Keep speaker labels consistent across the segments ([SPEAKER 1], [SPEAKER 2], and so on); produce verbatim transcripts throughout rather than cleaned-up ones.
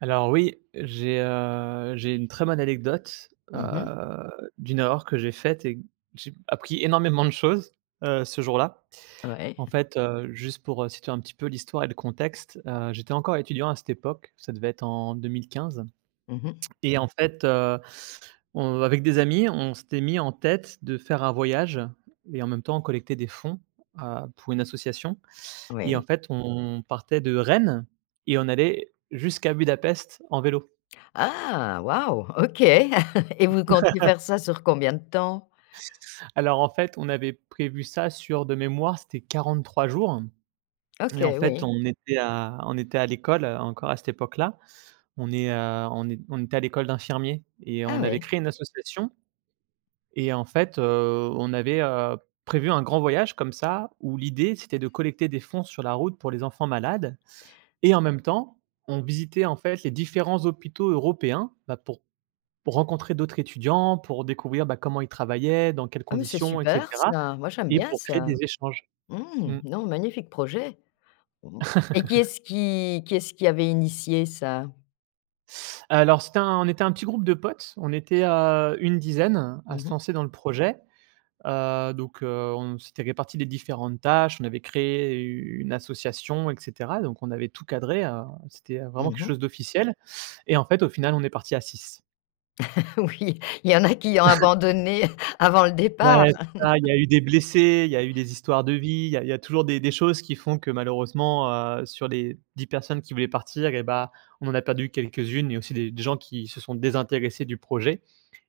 [SPEAKER 1] Alors oui, j'ai, heu, j'ai une très bonne anecdote. Heu,
[SPEAKER 2] Mmh mh.
[SPEAKER 1] d'une erreur que j'ai faite et d j'ai appris énormément de choses, heu, ce jour là. En
[SPEAKER 2] Ouais.
[SPEAKER 1] fait, heu, juste pour, heu, situer un petit peu l'histoire et le contexte, heu, j'étais encore étudiant à cette époque, ça devait être en deux-mille-quinze
[SPEAKER 2] Mmh mh.
[SPEAKER 1] et en fait, heu, on, avec des amis on s'était mis en tête de faire un voyage et en même temps on collectait des fonds, heu, pour une association et en
[SPEAKER 2] Oui.
[SPEAKER 1] fait on partait de Rennes et on allait jusqu'à Budapest en vélo.
[SPEAKER 2] Ah! Waouh! OK. Et vous comptiez faire ça sur combien de temps?
[SPEAKER 1] Alors en fait on avait prévu ça sur de mémoire c'était quarante-trois jours et en
[SPEAKER 2] OK,
[SPEAKER 1] fait,
[SPEAKER 2] oui.
[SPEAKER 1] on était à on était à l'école, heu, encore à cette époque là. On est heu, on n'é on n'était à l'école d'infirmier et
[SPEAKER 2] Ah,
[SPEAKER 1] on avait
[SPEAKER 2] oui.
[SPEAKER 1] créé une association Et en fait, heu, on avait, heu, prévu un grand voyage comme ça où l'idée c'était de collecter des fonds sur la route pour les enfants malades. Et en même temps, on visitait en fait les différents hôpitaux européens, bah, pour pour rencontrer d'autres étudiants, pour découvrir, bah, comment ils travaillaient, dans quelles
[SPEAKER 2] Ah mais c'est
[SPEAKER 1] conditions, et
[SPEAKER 2] super
[SPEAKER 1] cetera
[SPEAKER 2] ça, moi j'aime
[SPEAKER 1] et
[SPEAKER 2] bien
[SPEAKER 1] pour créer des
[SPEAKER 2] ça.
[SPEAKER 1] échanges.
[SPEAKER 2] Mmh,
[SPEAKER 1] Mmh.
[SPEAKER 2] non magnifique projet. Et qui est-ce qui qui est-ce qui avait initié ça?
[SPEAKER 1] Alors c'était un on était un petit groupe de potes, on était, heu, une dizaine à
[SPEAKER 2] Mmh
[SPEAKER 1] se
[SPEAKER 2] mh.
[SPEAKER 1] lancer dans le projet. Heu, donc heu, on s'était réparti les différentes tâches, on avait créé une association et cetera. Donc on avait tout cadré, heu, c'était, heu, vraiment
[SPEAKER 2] Mmh
[SPEAKER 1] quelque
[SPEAKER 2] mh.
[SPEAKER 1] chose d'officiel et en fait, au final on est parti à six.
[SPEAKER 2] Oui, il y en a qui ont abandonné, avant le départ.
[SPEAKER 1] Ouais c'est ça, il y a eu des blessés, il y a eu des histoires de vie, il y a il y a toujours des des choses qui font que malheureusement, heu, sur les dix personnes qui voulaient partir et bah, on a perdu quelques-unes et il y a aussi des des gens qui se sont désintéressés du projet.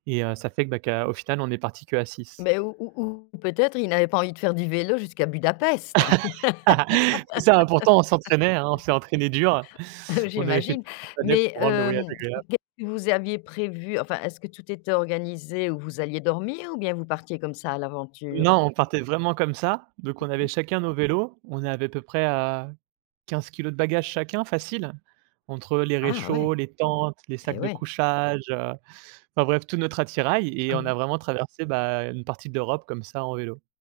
[SPEAKER 1] Et heu, ça fait, bah, qu'au final on est parti que à six.
[SPEAKER 2] Bah ou ou ou peut-être ils n'avaient pas envie de faire du vélo jusqu'à Budapest?
[SPEAKER 1] C'est ça, hein, pourtant on s'entraînait, hein, on s'est entraîné dur.
[SPEAKER 2] Ah
[SPEAKER 1] On n'avait fait tout
[SPEAKER 2] j'imagine,
[SPEAKER 1] ce qu'il fallait
[SPEAKER 2] mais
[SPEAKER 1] pour rendre le voyage
[SPEAKER 2] hem,
[SPEAKER 1] agréable.
[SPEAKER 2] qu'est-ce que vous aviez prévu enfin est-ce que tout était organisé où vous alliez dormir ou bien vous partiez comme ça à l'aventure?
[SPEAKER 1] Non on partait vraiment comme ça, donc on avait chacun nos vélos, on avait à peu près, heu, quinze kilogrammes de bagages chacun facile, entre les
[SPEAKER 2] Ah ouais,
[SPEAKER 1] réchauds, les tentes, les sacs
[SPEAKER 2] et
[SPEAKER 1] de
[SPEAKER 2] ouais.
[SPEAKER 1] couchage, enfin bref tout notre attirail et
[SPEAKER 2] Ah
[SPEAKER 1] on a
[SPEAKER 2] ouais.
[SPEAKER 1] vraiment traversé, bah, une partie de l'Europe comme ça en vélo.